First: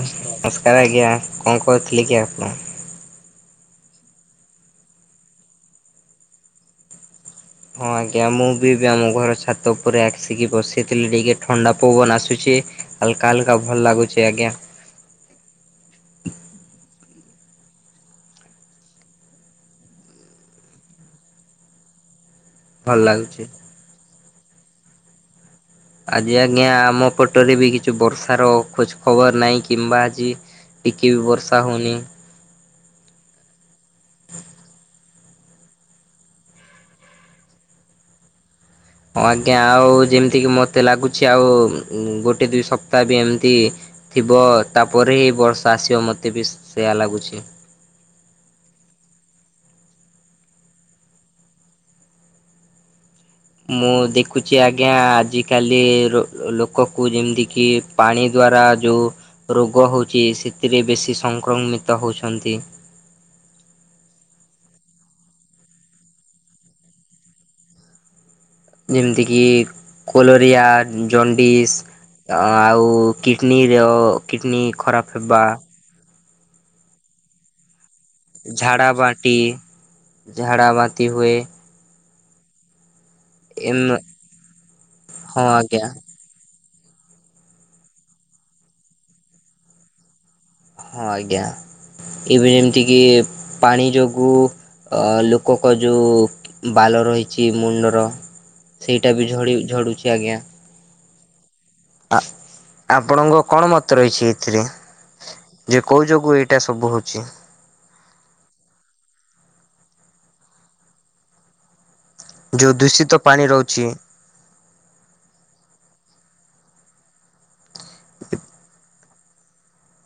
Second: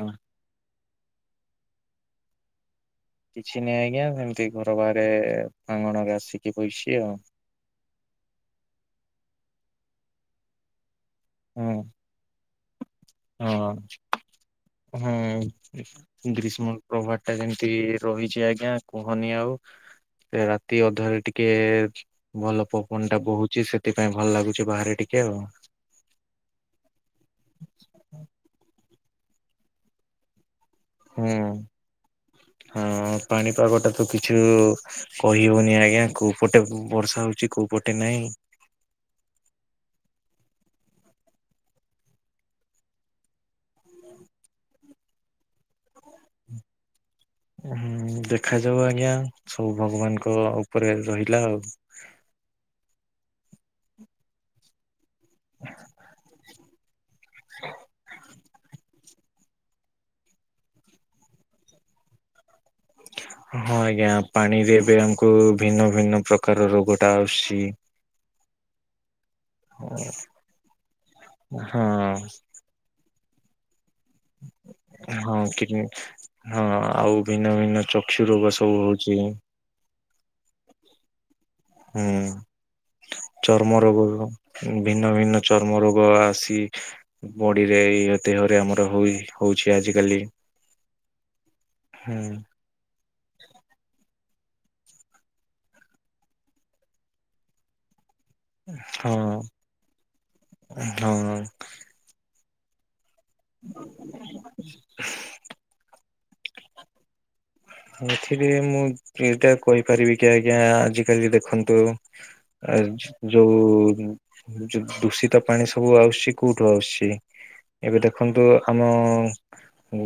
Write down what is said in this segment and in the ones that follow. ହଁ ନମସ୍କାର ଆଜ୍ଞା କଣ କରୁଥିଲେ କି ଆପଣ? କିଛି ନାହିଁ ଆଜ୍ଞା ଏମିତି ଘର ବାହାରେ ପ୍ରାଙ୍ଗଣରେ ଆସିକି ବଇସି ଆଉ ହଁ ଆଜ୍ଞା ମୁଁ ବି ଆମ ଘର ଛାତ ଉପରେ ଆସିକି ବସିଥିଲି ଟିକେ ଥଣ୍ଡା ହୁଁ ପବନ ଆସୁଛି ହଲକା ହାଲକା ଭଲ ହଁ ଲାଗୁଛି ଆଜ୍ଞା। ହୁଁ। ଗ୍ରୀଷ୍ମ ପ୍ରଭାତ ଟା ଯେମିତି ରହିଛି ଆଜ୍ଞା କୁହନି ଆଉ। ରାତି ଅଧାରେ ଟିକେ ଭଲ ପବନଟା ବୋହୁଛି ସେଥିପାଇଁ ଭଲ ଲାଗୁଛି ବାହାରେ ଟିକେ ଆଉ ଆଜି ଆଜ୍ଞା ଆମ ପଟରେ ବି କିଛି ବର୍ଷାର ଖୋଜ ଖବର ନାହିଁ କିମ୍ବା ଆଜି ଟିକି ବି ହୁଁ ବର୍ଷା ହଉନି। ହଁ ପାଣିପାଗଟା ତ କିଛୁ କହି ହଉନି ଆଜ୍ଞା କୋଉ ପଟେ ବର୍ଷା ହଉଛି କୋଉ ପଟେ ନାହିଁ। ହଁ ଆଜ୍ଞା ଆଉ ଯେମିତି କି ମତେ ଲାଗୁଛି ଆଉ ଗୋଟେ ଦିଇ ସପ୍ତାହ ବି ଏମିତି ଥିବ ତାପରେ ହି ବର୍ଷା ଆସିବ ମୋତେ ବି ସେୟା ଲାଗୁଛି। ହୁଁ ଦେଖାଯାଉ ଆଜ୍ଞା ସବୁ ଭଗବାନଙ୍କ ଉପରେ ରହିଲା ଆଉ। ମୁଁ ଦେଖୁଛି ଆଜ୍ଞା ଆଜିକାଲି ଲୋ-ଲୋକକୁ ଯେମିତି କିି ପାଣି ଦ୍ଵାରା ଯୋଉ ରୋଗ ହୋଉଛି ସେଥିରେ ବେଶୀ ସଂକ୍ରମିତ ହେଉଛନ୍ତି। ହଁ ଆଜ୍ଞା ପାଣିରେ ଏବେ ଆମକୁ ଭିନ୍ନ ଭିନ୍ନ ପ୍ରକାର ରୋଗ ଟା ଆସୁଛି। ଯେମିତିକି ହଁ କୋଲୋରିଆ ଜଣ୍ଡିସ୍ ଆଉ ଆଉ କିଡ଼ନୀର କିଡ଼ନୀ ଖରାପ ହେବା। [unintelligible] ହଁ ଆଉ ଭିନ୍ନ ଭିନ୍ନ ଚ ଝାଡ଼ା ବାନ୍ତି ଝାଡ଼ା ବାନ୍ତି ହୁଏ। ହୁଁ। ଚର୍ମ ଏମ ରୋଗ ହବ ଭିନ୍ନ ଭିନ୍ନ ହଁ ଚର୍ମ ଆଜ୍ଞା ରୋଗ ଆସି ବଡିରେ ଇ ଦେହରେ ଆମର ହୁଏ ହଉଛି ଆଜିକାଲି। ହଁ ଆଜ୍ଞା ହୁଁ ଏବେ ଯେମିତି କି ପାଣି ଯୋଗୁ ଲୋକଙ୍କ ଯୋଉ ବାଲ ରହିଛି ମୁଣ୍ଡର ସେଇଟା ବି ହଁ ଝ ଝଡୁଛି ଆଜ୍ଞା। ହଁ ଆ ଆପଣଙ୍କ କଣ ମତ ରହିଛି? ଏଥିରେ ଯେ କେଉ ଯୋଗୁଁ ଏଇଟା ସବୁ ହେଉଛି? ଏଥିରେ ମୁଁ ଏଇଟା କହିପାରିବି କି ଆଜ୍ଞା ଆଜିକାଲି ଦେଖନ୍ତୁ ଯୋଉ ଆ ଦୂଷିତ ପାଣି ରହୁଛି ଯୋଉ ଦୂଷିତ ପାଣି ସବୁ ଆସୁଛି କୋଉଠୁ ଆସୁଛି? ଏବେ ଦେଖନ୍ତୁ ଆମ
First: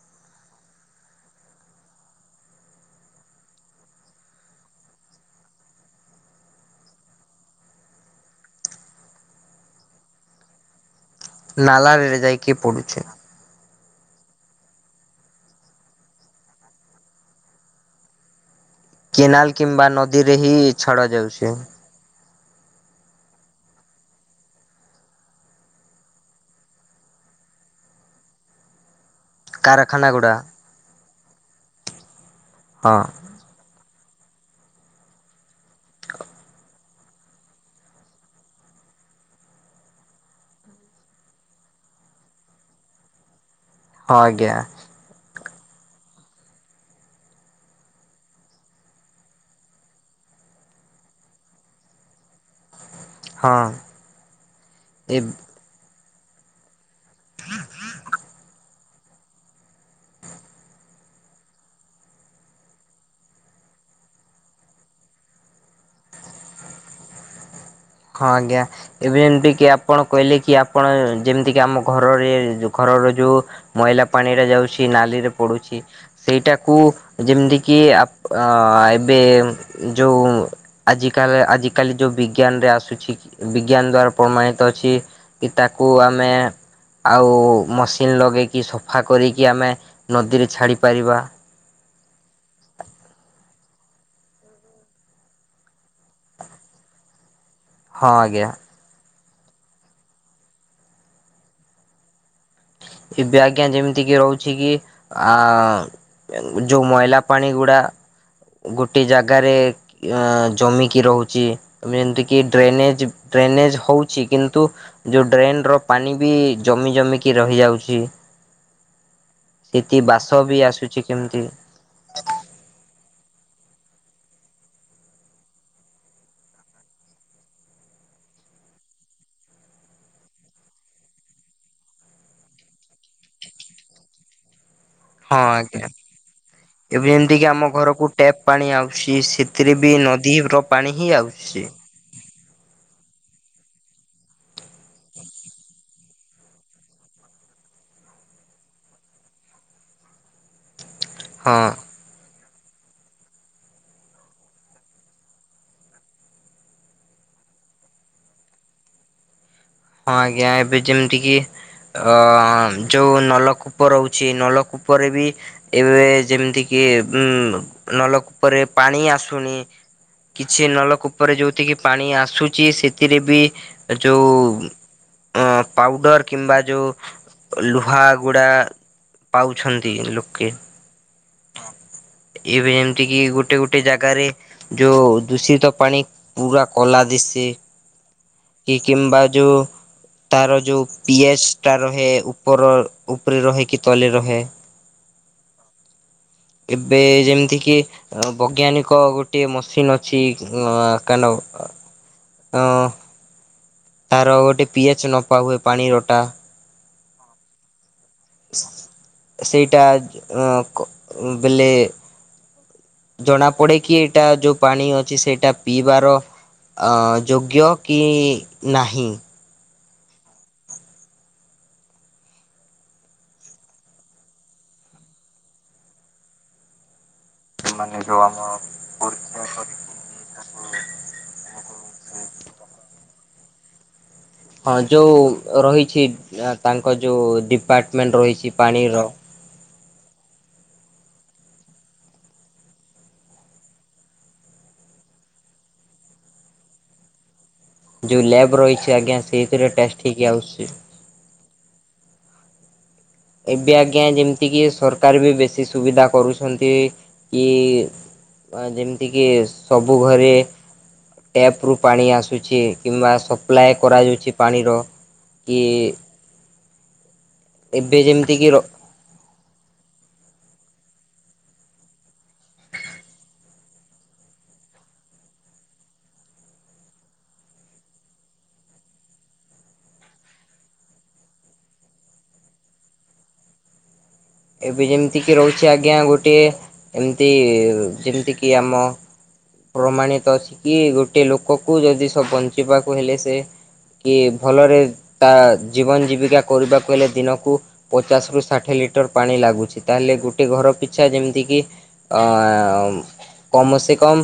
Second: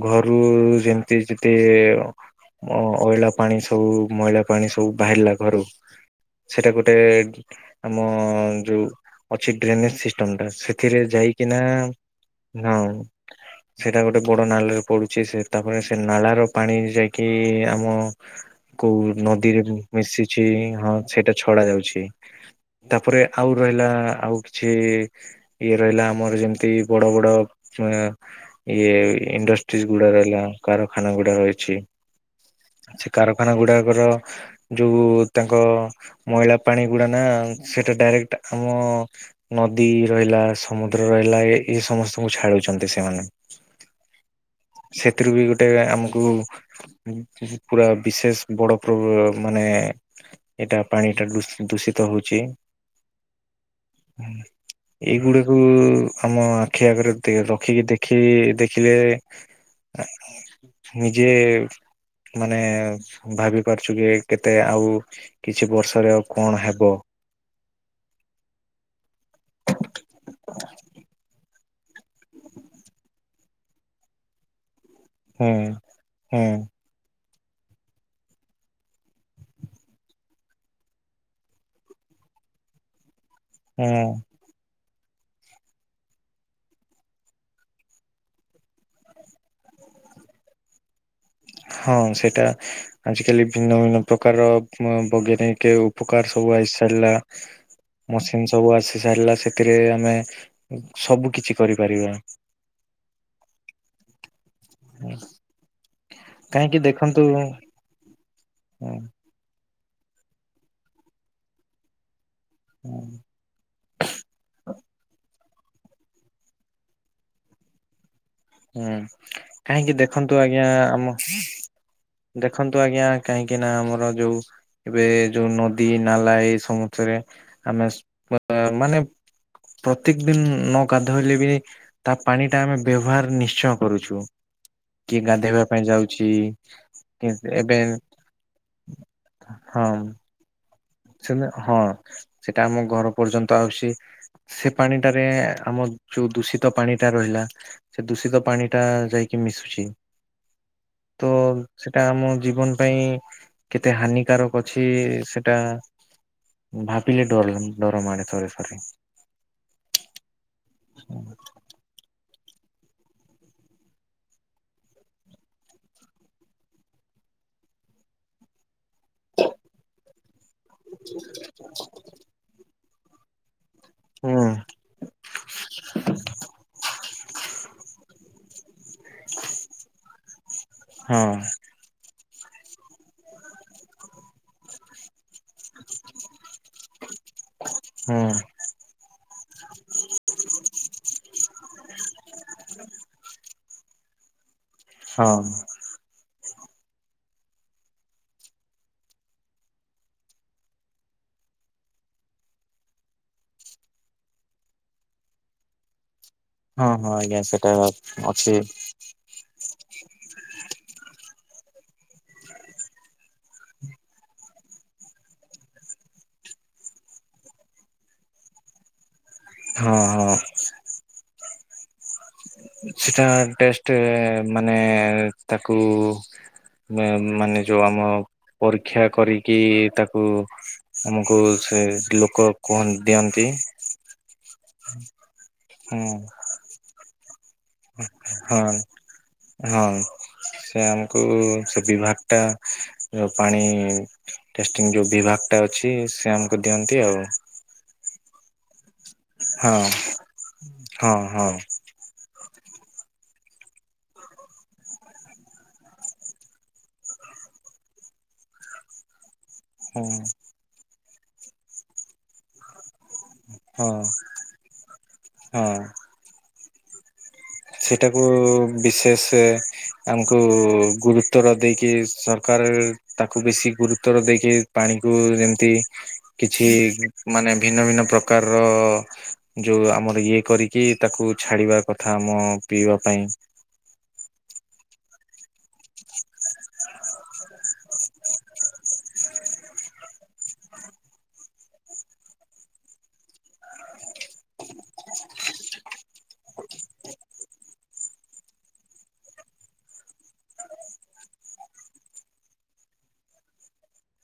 ଘରୁ ଯେମିତି ଯେତେ ଅ ଅଇଲା ପାଣି ସବୁ ମଇଳା ପାଣି ସବୁ ବାହାରିଲା ଘରୁ ସେଇଟା ଗୋଟେ ଆମ ଯୋଉ ଅଛି ଡ୍ରେନେଜ୍ ସିଷ୍ଟମ୍ ଟା ସେଥିରେ ଯାଇ କି ନା ନାଲାରେ ଯାଇକି ନା ପଡୁଛି। ସେଇଟା ଗୋଟେ ବଡ ନାଲ ରେ ପଡୁଛି ସେତେବେଳେ ସେ ନାଳ ର ପାଣି ଯାଇ କି ଆମ କୋଉ କେନାଲ ନଦୀରେ କିମ୍ବା ନଦୀରେ ମିଶିଛି ହିଁ ହଁ ଛଡା ସେଇଟା ଯାଉଛି। ଛଡା ଯାଉଛି। ତାପରେ ଆଉ ରହିଲା ଆଉ କିଛି ଇଏ ରହିଲା ଆମର ଯେମିତି ବଡ ବଡ ଚଣା ଇଏ ଇଣ୍ଡଷ୍ଟ୍ରିଜ୍ ଗୁଡା ରହିଲା କାରଖାନା ଗୁଡା ରହିଛି। ହଁ ସେ କାରଖାନା ଗୁଡାକର ଯୋଉ ତାଙ୍କ ମଇଳା ପାଣି ଗୁଡ଼ା ନା ସେଇଟା ଡାଇରେକ୍ଟ୍ ଆମ ନଦୀ ରହିଲା ସମୁଦ୍ର ରହିଲା ଏ ଏ ସମସ୍ତଙ୍କୁ ଛାଡୁଛନ୍ତି ସେମାନେ। ହଁ ଆଜ୍ଞା। ସେଥିରୁ ବି ଗୋଟେ ଆମକୁ ପୁରା ବିଶେଷ ବଡ ପ୍ର ମାନେ ଏଇଟା ପାଣିଟା ଦ ଦୂଷିତ ହଉଛି। ହଁ ଏଇ ଏ ଗୁଡା ଉଁ ଆମ ଆଖି ଆଗରେ ରଖିକି ଦେଖି ଦେଖିଲେ ନିଜେ ମାନେ ଭାବି ପାରୁଛୁ କି କେତେ ଆଉ କିଛି ବର୍ଷରେ ଆଉ କଣ ହେବ? ହଁ ଆଜ୍ଞା ଏବେ ଯେମତି କି ଆପଣ କହିଲେ କି ଆପଣ ଯେମିତି କି ଆମ ଘରରେ ଘରର ଯୋଉ ମଇଲା ପାଣି ଟା ଯାଉଛି ନାଲିରେ ହୁଁ ପଡୁଛି ହୁଁ ସେଇଟାକୁ ଯେମିତି କିି ଏବେ ଯୋଉ ଆଜିକାଲି ଆଜିକାଲି ଯୋଉ ବିଜ୍ଞାନ ରେ ଆସୁଛି ହୁଁ ବିଜ୍ଞାନ ଦ୍ଵାରା ପ୍ରମାଣିତ ଅଛି। କି ତାକୁ ଆମେ ଆଉ ମସିନ୍ ଲଗେଇକି ସଫା କରିକି ଆମେ ନଦୀରେ ଛାଡ଼ିପାରିବା। ହଁ ସେଇଟା ଆଜିକାଲି ଭିନ୍ନ ଭିନ୍ନ ପ୍ରକାର ବୈଜ୍ଞାନିକ ଉପକାର ସବୁ ଆସି ଚାଲିଲା। ହଁ ମସିନ୍ ସବୁ ଆସି ସାରିଲା ସେଥିରେ ଆମେ ସବୁ କିଛି କରିପାରିବା। ଏବେ ଆଜ୍ଞା ଯେମିତି କି ରହୁଛି କି ଆ କାହିଁକି ଯୋଉ ମଇଲା ଦେଖନ୍ତୁ ହୁଁ ପାଣି ଗୁଡା ଗୋଟେ ଜାଗାରେ ଜମିକି ରହୁଛି ଯେମତି କିି ଡ୍ରେନେଜ୍ ଡ୍ରେନ୍ ଏଜ୍ ହଉଛି କିନ୍ତୁ ଯଉ ଡ୍ରେନ ର ପାଣି ବି ଜମି ଜମିକି ରହିଯାଉଛି। ହୁଁ କାହିଁକି ସେଠି ବାସ ଦେଖନ୍ତୁ ବି ଆଜ୍ଞା ଆସୁଛି ଆମ କେମିତି। ଦେଖନ୍ତୁ ଆଜ୍ଞା କାହିଁକି ନା ଆମର ଯୋଉ ଏବେ ଯୋଉ ନଦୀ ନାଲା ଏଇ ସମୁସରେ ଆମେ ମାନେ ପ୍ରତ୍ୟେକ ଦିନ ନ ଗାଧୋଇଲେ ବି ତା ପାଣି ଟା ଆମେ ବ୍ୟବହାର ନିଶ୍ଚୟ କରୁଛୁ କିଏ ହଁ ଗାଧେଇବା ଆଜ୍ଞା। ପାଇଁ ଯାଉଛି। ଏବେ ଯେମିତିକି ଆମ ଏବେ ଘରକୁ ଟ୍ୟାପ୍ ପାଣି ଆଉଛି ସେଥିରେ ହଁ ବି ନଦୀର ପାଣି ହିଁ ସେ ଆଉଛି। ହଁ ସେଟା ଆମ ଘର ପର୍ଯ୍ୟନ୍ତ ଆସୁଛି। ସେ ପାଣିଟାରେ ଆମ ଯୋଉ ଦୂଷିତ ପାଣି ଟା ରହିଲା। ସେ ଦୂଷିତ ପାଣି ଟା ଯାଇକି ମିଶୁଛି। ତ ହଁ ହଁ ସେଟା ଆମ ଜୀବନ ପାଇଁ କେତେ ହାନିକାରକ ଅଛି ସେଟା। ଭାବିଲେ ଡର ଡରମାଡେ ଥରେ ଥରେ। ହଁ ଆଜ୍ଞା ଏବେ ଯେମିତି କି ଅ ଯଉ ନଲକୂପ ରହୁଛି ନଲକୂପରେ ବି ଏବେ ଯେମିତି କିି ଉ ନଲକୂପରେ ପାଣି ଆସୁନି। କିଛି ନଲକୂପରେ ଯୋଉଥିକି ପାଣି ଆସୁଛି ସେଥିରେ ବି ଯୋଉ ହୁଁ ଅ ପାଉଡର କିମ୍ବା ଯୋଉ ଲୁହା ଗୁଡା ପାଉଛନ୍ତି ଲୋକେ। ହଁ। [inaudible] ଏବେ ଯେମିତି କି ଗୋଟେ ଗୋଟେ ଜାଗାରେ ଯୋଉ ଦୂଷିତ ପାଣି ପୁରା କଲା ଦିଶ ହୁଁ କି କିମ୍ବା ଯୋଉ ତାର ଯୋଉ ପିଏଚ ଟା ରହେ ଉପର ଉପରେ ରହେ କି ତଲେ ରହେ। ହଁ। ଏବେ ଯେମିତି କିି ବୈଜ୍ଞାନିକ ଗୋଟେ ମସିନ ଅଛି କେନ? ହଁ। ତାର ଗୋଟେ ପିଏଚ୍‌ ନପାଉ ଏ ପାଣିରଟା। ହଁ ହଁ ଆଜ୍ଞା ସେଟା ଅଛି। ସେଇଟା ବେଲେ। ଜଣା ପଡେ କିି ଏଇଟା ଯୋଉ ପାଣି ଅଛି ସେଇଟା ପିଇବାର। ଆ ଯୋଗ୍ୟ କି ନାହିଁ। ହଁ ହଁ। ସେଟା ଟେଷ୍ଟ ମାନେ ତାକୁ ମାନେ ଯୋଉ ଆମ ପରୀକ୍ଷା କରିକି ତା କୁ ଆମକୁ ସେ ଲୋକ [unintelligible] ଦିଅନ୍ତି। ହଁ ଯୋଉ ହୁଁ ରହିଛି ତାଙ୍କ ଯୋଉ ଡିପାର୍ଟମେଣ୍ଟ ରହିଛି ହଁ ପାଣିର। ହଁ ସେ ଆମକୁ ସେ ବିଭାଗ ଟା ପାଣି ଟେଷ୍ଟିଙ୍ଗ ଯୋଉ ବିଭାଗ ଟା ଅଛି ସେ ଆମକୁ ଦିଅନ୍ତି ଆଉ। ଯୋଉ ଲ୍ୟାବ୍ ରହିଛି ଆଜ୍ଞା ସେଇଥିରେ ହଁ ଟେଷ୍ଟ ହେଇକି ଆଉଛି। ହଁ ହଁ। ଏବେ ଆଜ୍ଞା ଯେମିତି କିି ସରକାର ବି ବେଶୀ ସୁବିଧା କରୁଛନ୍ତି କି ଯେମିତି କିି ସବୁ ହଁ ଘରେ ଟ୍ୟାପ୍ ରୁ ପାଣି ଆସୁଛି। କିମ୍ବା ସପ୍ଲାଏ ହଁ କରାଯାଉଛି ପାଣିର କି ହଁ ଏବେ ସେଟାକୁ ଯେମିତିକି ବିଶେଷ ଆମକୁ ଗୁରୁତର ଦେଇକି ସରକାର ତାକୁ ବେଶି ଗୁରୁତର ଦେଇକି ପାଣିକୁ ଯେମିତି କିଛି ମାନେ ଭିନ୍ନ ଭିନ୍ନ ପ୍ରକାର ର ଯୋଉ ଆମର ଇଏ କରିକି ତାକୁ ଛାଡିବା କଥା ଆମ ପିଇବା ପାଇଁ। ଏବେ ଯେମିତି କିି ରହୁଛି ଆଜ୍ଞା ଗୋଟଏ ଏମିତି ଯେମିତି କିି ଆମ ପ୍ରମାଣିତ ଅଛି କି ଗୋଟେ ଲୋକକୁ ଯଦି ସ ବଞ୍ଚିବାକୁ ହେଲେ ସେ କି ଭଲରେ ତା ଜୀବନ ଜୀବିକା କରିବାକୁ ହେଲେ ଦିନକୁ ପଚାଶ ରୁ ଷାଠିଏ ଲିଟର ଲିଟର ପାଣି ଲାଗୁଛି, ତାହେଲେ ଗୋଟେ ଘର ପିଛା ଯେମିତିକି ଆ କମ୍ ସେ କମ୍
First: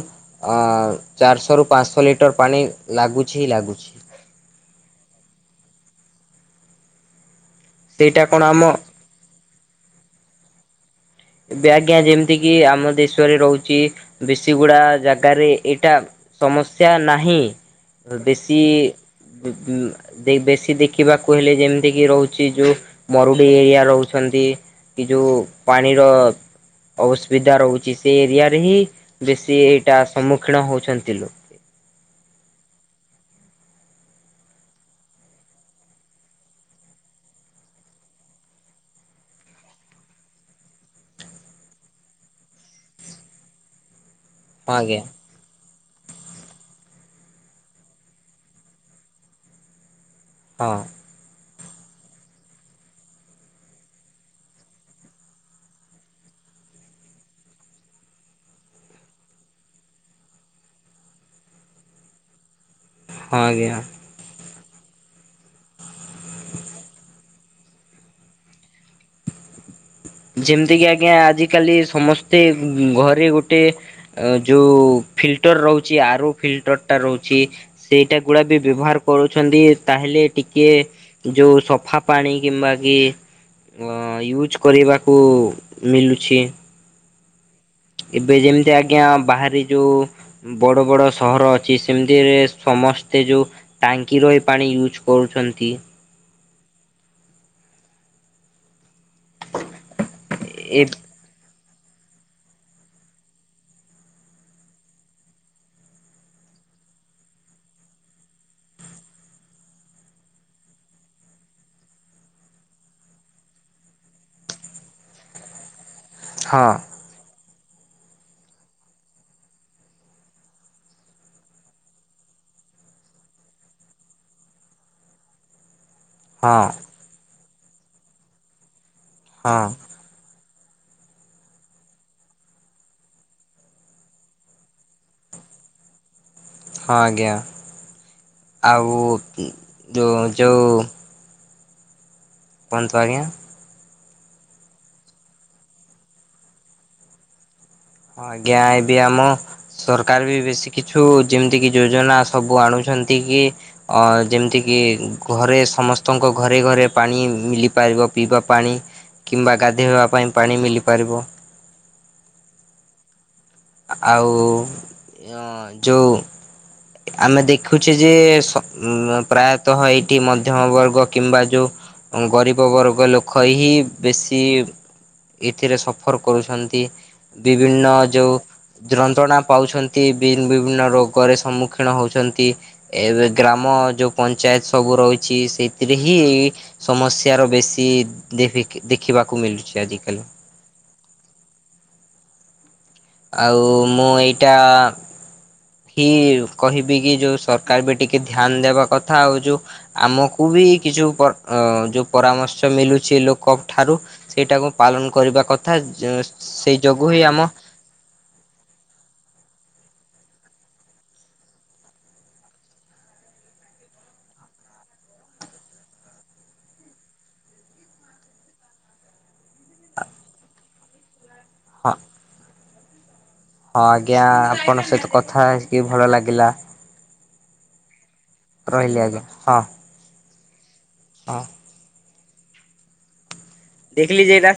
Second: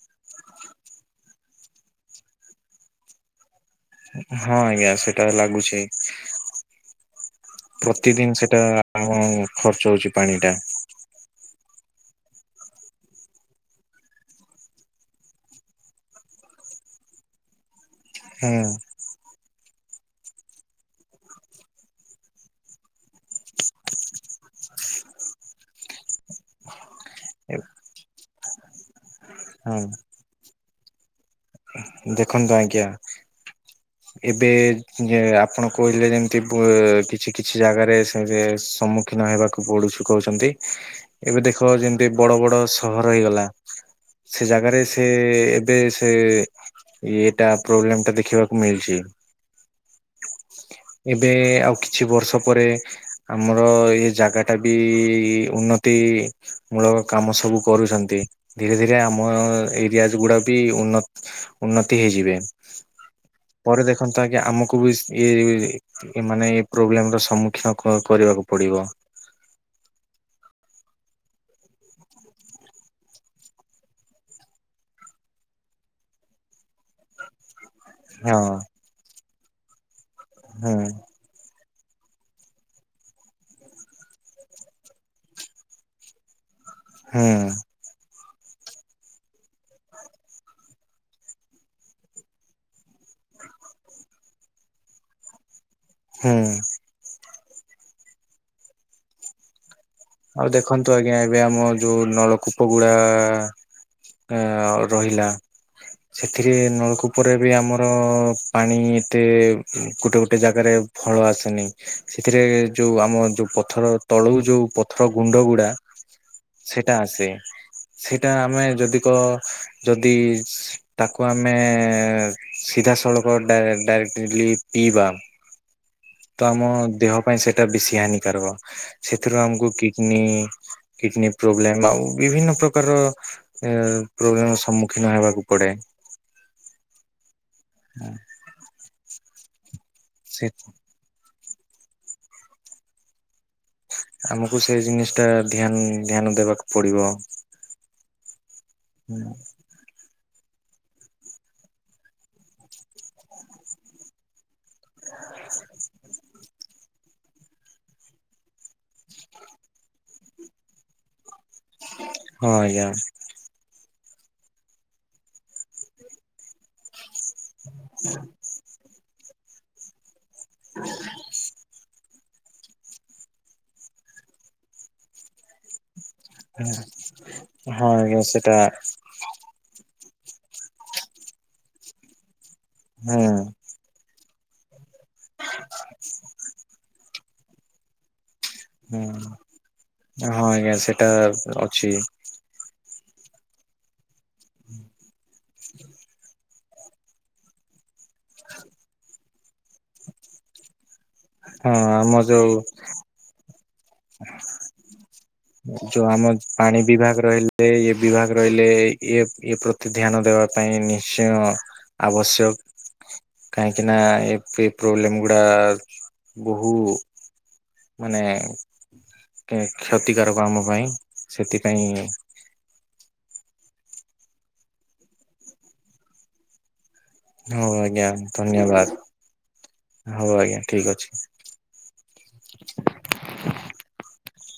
ଚାରିଶହରୁ ପାଞ୍ଚଶହ ଲିଟର ପାଣି ଲାଗୁଛି ଲାଗୁଛି। ହଁ ଆଜ୍ଞା ସେଟା ଲାଗୁଛି, ସେଇଟା ପ୍ରତିଦିନ କଣ ସେଟା ଆମ ହଁ ଖର୍ଚ୍ଚ ହଉଛି ପାଣି ଟା। ଏବେ ଆଜ୍ଞା ଯେମିତି କିି ଆମ ଦେଶରେ ରହୁଛି ବେଶୀଗୁଡା ଜାଗାରେ ଏଇଟା ସମସ୍ୟା ନାହିଁ ବେଶୀ ହୁଁ ବେଶୀ ଦେଖିବାକୁ ହେଲେ ଯେମିତି କି ରହୁଛି ଯୋଉ ମରୁଡି ଏରିଆ ରହୁଛନ୍ତି। ଏଯଉ ପାଣି ପାଣିର ଅସୁବିଧା ରହୁଛି ସେ ଏରିଆରେ ହି ବେଶୀ ହଁ ଟାଇମ୍ ସମ୍ମୁଖୀନ ହେଉଛନ୍ତି ଲୁ ଦେଖନ୍ତୁ ଆଜ୍ଞା। ଏବେ ଯେ ଆପଣ କହିଲେ ଯେମିତି କିଛି କିଛି ଜାଗାରେ ସେ ସମ୍ମୁଖୀନ ହେବାକୁ ପଢୁଛୁ କହୁଛନ୍ତି, ଏବେ ଦେଖ ଯେମିତି ବଡ ବଡ ସହର ହେଇଗଲା। ସେ ଜାଗାରେ ଆଜ୍ଞା ସେ ଏବେ ସେ ଇଏଟା ପ୍ରୋବ୍ଲେମ ଟା ଦେଖିବାକୁ ମିଳିଛି। ହଁ ଏବେ ଆଉ କିଛି ବର୍ଷ ପରେ ଆମର ଏଇ ଜାଗା ଟା ବି ଉନ୍ନତି ମୂଳ କାମ ସବୁ କରୁଛନ୍ତି ଧୀରେ ଧୀରେ ଆମ ଏରିଆଜ ଗୁଡା ବି ଉନ୍ନତ ଉନ୍ନତି ହେଇଯିବେ, ହଁ ଆଜ୍ଞା। ପରେ ଦେଖନ୍ତୁ ଆଜ୍ଞା ଆମକୁ ବି ଇଏ ଏମାନେ ଏଇ ପ୍ରୋବ୍ଲେମ ର ସମ୍ମୁଖୀନ କ କରିବାକୁ ପଡିବ। ଯେମିତି କି ଆଜ୍ଞା ଆଜିିକାଲି ସମସ୍ତେ ଘରେ ଗୋଟେ ଅ ଯୋଉ ଫିଲ୍ଟର ରହୁଛି, ଆରୋ ଫିଲ୍ଟରଟା ରହୁଛି। ସେଇଟା ହଁ ଗୁଡା ବି ବ୍ୟବହାର କରୁଛନ୍ତି ତାହେଲେ ଟିକେ ହୁଁ ଯୋଉ ସଫା ପାଣି କିମ୍ବା କି ୟୁଜ କରିବା କୁ ମିଲୁଛି। ହୁଁ। ଏବେ ଯେମିତି ଆଜ୍ଞା ବାହାରେ ଯୋଉ ବଡ ବଡ ସହର ଅଛି ସେମିତିରେ ସମସ୍ତେ ଯୋଉ ଟାଙ୍କି ର ଏ ପାଣି ୟୁଜ କରୁଛନ୍ତି। ହୁଁ। ଆଉ ଏ ଦେଖନ୍ତୁ ଆଜ୍ଞା ଏବେ ଆମ ଯୋଉ ନଳକ କୂପଗୁଡା ରହିଲା। ସେଥିରେ ନଳକୂପରେ ବି ଆମର ପାଣି ଏତେ ଗୋଟେ ଗୋଟେ ଜାଗାରେ ଫଳ ଆସେନି, ସେଥିରେ ଯଉ ଆମ ଯୋଉ ପଥର ତଳୁ ଯଉ ଥର ଗୁଣ୍ଡ ଗୁଡା ସେଇଟା ଆସେ, ସେଇଟା ଆମେ ଯଦି କ ଯଦି ତାକୁ ଆମେ ସିଧାସଳଖ ଡା-ଡାଇରେକ୍ଟଲି ପିଇବା। ତ ହଁ ଆମ ଦେହ ପାଇଁ ସେଇଟା ବେଶୀ ହାନିକାରକ, ସେଥିରୁ ହଁ ଆମକୁ କିଡନୀ କିଡନୀ ପ୍ରୋବ୍ଲେମ ଆଉ ବିଭିନ୍ନ ପ୍ରକାର ଏ ପ୍ରୋବ୍ଲେମ ସମ୍ମୁଖୀନ ହେବାକୁ ପଡେ। ହଁ ଆଜ୍ଞା ଆଉ ଯେଉଁ ସେ ଯେଉଁ କୁଅନ୍ତୁ ଆଜ୍ଞା। ଆମକୁ ସେଇ ଜିନିଷ ଟା ଧ୍ୟାନ ଧ୍ୟାନ ଦେବାକୁ ପଡିବ। ହଁ ଆଜ୍ଞା ଏବେ ଆମ ସରକାର ବି ବେଶୀ କିଛିୁ ଯେମିତି କି ଯୋଜନା ସବୁ ଆଣୁଛନ୍ତି କି ଅ ଯେମିତିକି ଘରେ ସମସ୍ତଙ୍କ ଘରେ ଘରେ ପାଣି ମଲିପାରିବ ପିଇବା ପାଣି। କିମ୍ବା ଗାଧୋଇବା ପାଇଁ ପାଣି ମିଲିପାରିବ। ହଁ ଆଜ୍ଞା। ଆଉ ଯୋଉ ଆମେ ଦେଖୁଚେ ଯେ ସ ପ୍ରାୟ ତଃ ଏଇଠି ମଧ୍ୟମ ବର୍ଗ କିମ୍ବା ଯୋଉ ଗରିବ ବର୍ଗ ଲୋକ ହେଇକି ବେଶୀ ଏଥିରେ ସଫର୍ କରୁଛନ୍ତି ହଁ ବିଭିନ୍ନ ଆଜ୍ଞା ଯୋଉ ସେଟା ଧନ୍ତ୍ରଣା ପାଉଛନ୍ତି ବିନ୍ ବିଭିନ୍ନ ରୋଗରେ ସମ୍ମୁଖୀନ ହଉଛନ୍ତି। ଏବେ ହୁଁ। ଗ୍ରାମ ଯୋଉ ପଞ୍ଚାୟତ ସବୁ ରହିଛି ସେଥିରେ ହି ସମସ୍ୟାର ବେଶୀ [unintelligible] ହୁଁ ଦେଖିବାକୁ ମିଲୁଛି ଆଜିକାଲି। ହଁ ଆଜ୍ଞା ସେଟା ଅଛି। ଆଉ ମୁଁ ଏଇଟା ହି କହିବି କି ଯୋଉ ସରକାର ବି ଟି ତି ଧ୍ୟାନ ଦେବା କଥା ଆଉ ଯୋଉ ଆମକୁ ବି କି ଯୋଉ କର ହଁ ଯୋଉ ଆମ ପରାମର୍ଶ ମିଲୁଛି ଲୋକ ଠାରୁ ସେଇଟାକୁ ପାଲନ କରିବା କଥା, ଯୋଉ ଯ ଆମ ପାଣି ସେଇ ଯୋଗୁ ବିଭାଗ ହିଁ ଆମ ରହିଲେ ଏ ବିଭାଗ ରହିଲେ ଏ ଏ ପ୍ରତି ଧ୍ୟାନ ଦେବା ପାଇଁ ନିଶ୍ଚୟ ଆବଶ୍ୟକ। କାହିଁକି ନା ଏ-ଏ ପ୍ରୋବ୍ଲେମ ଗୁଡା ବହୁ ମାନେ କ୍ଷତିକାରକ ଆମ ପାଇଁ ସେଥିପାଇଁ ହଁ ଆଜ୍ଞା ଆପଣଙ୍କ ସହିତ କଥା ହେଇକି ଭଲ ଲାଗିଲା। ହଉ ଆଜ୍ଞା ଧନ୍ୟବାଦ, ରହିଲି ଆଜ୍ଞା ହଁ ହଉ ଆଜ୍ଞା ଠିକ ଅଛି। ହଁ। ଦେଖିଲି ଯେ ଏଇଟା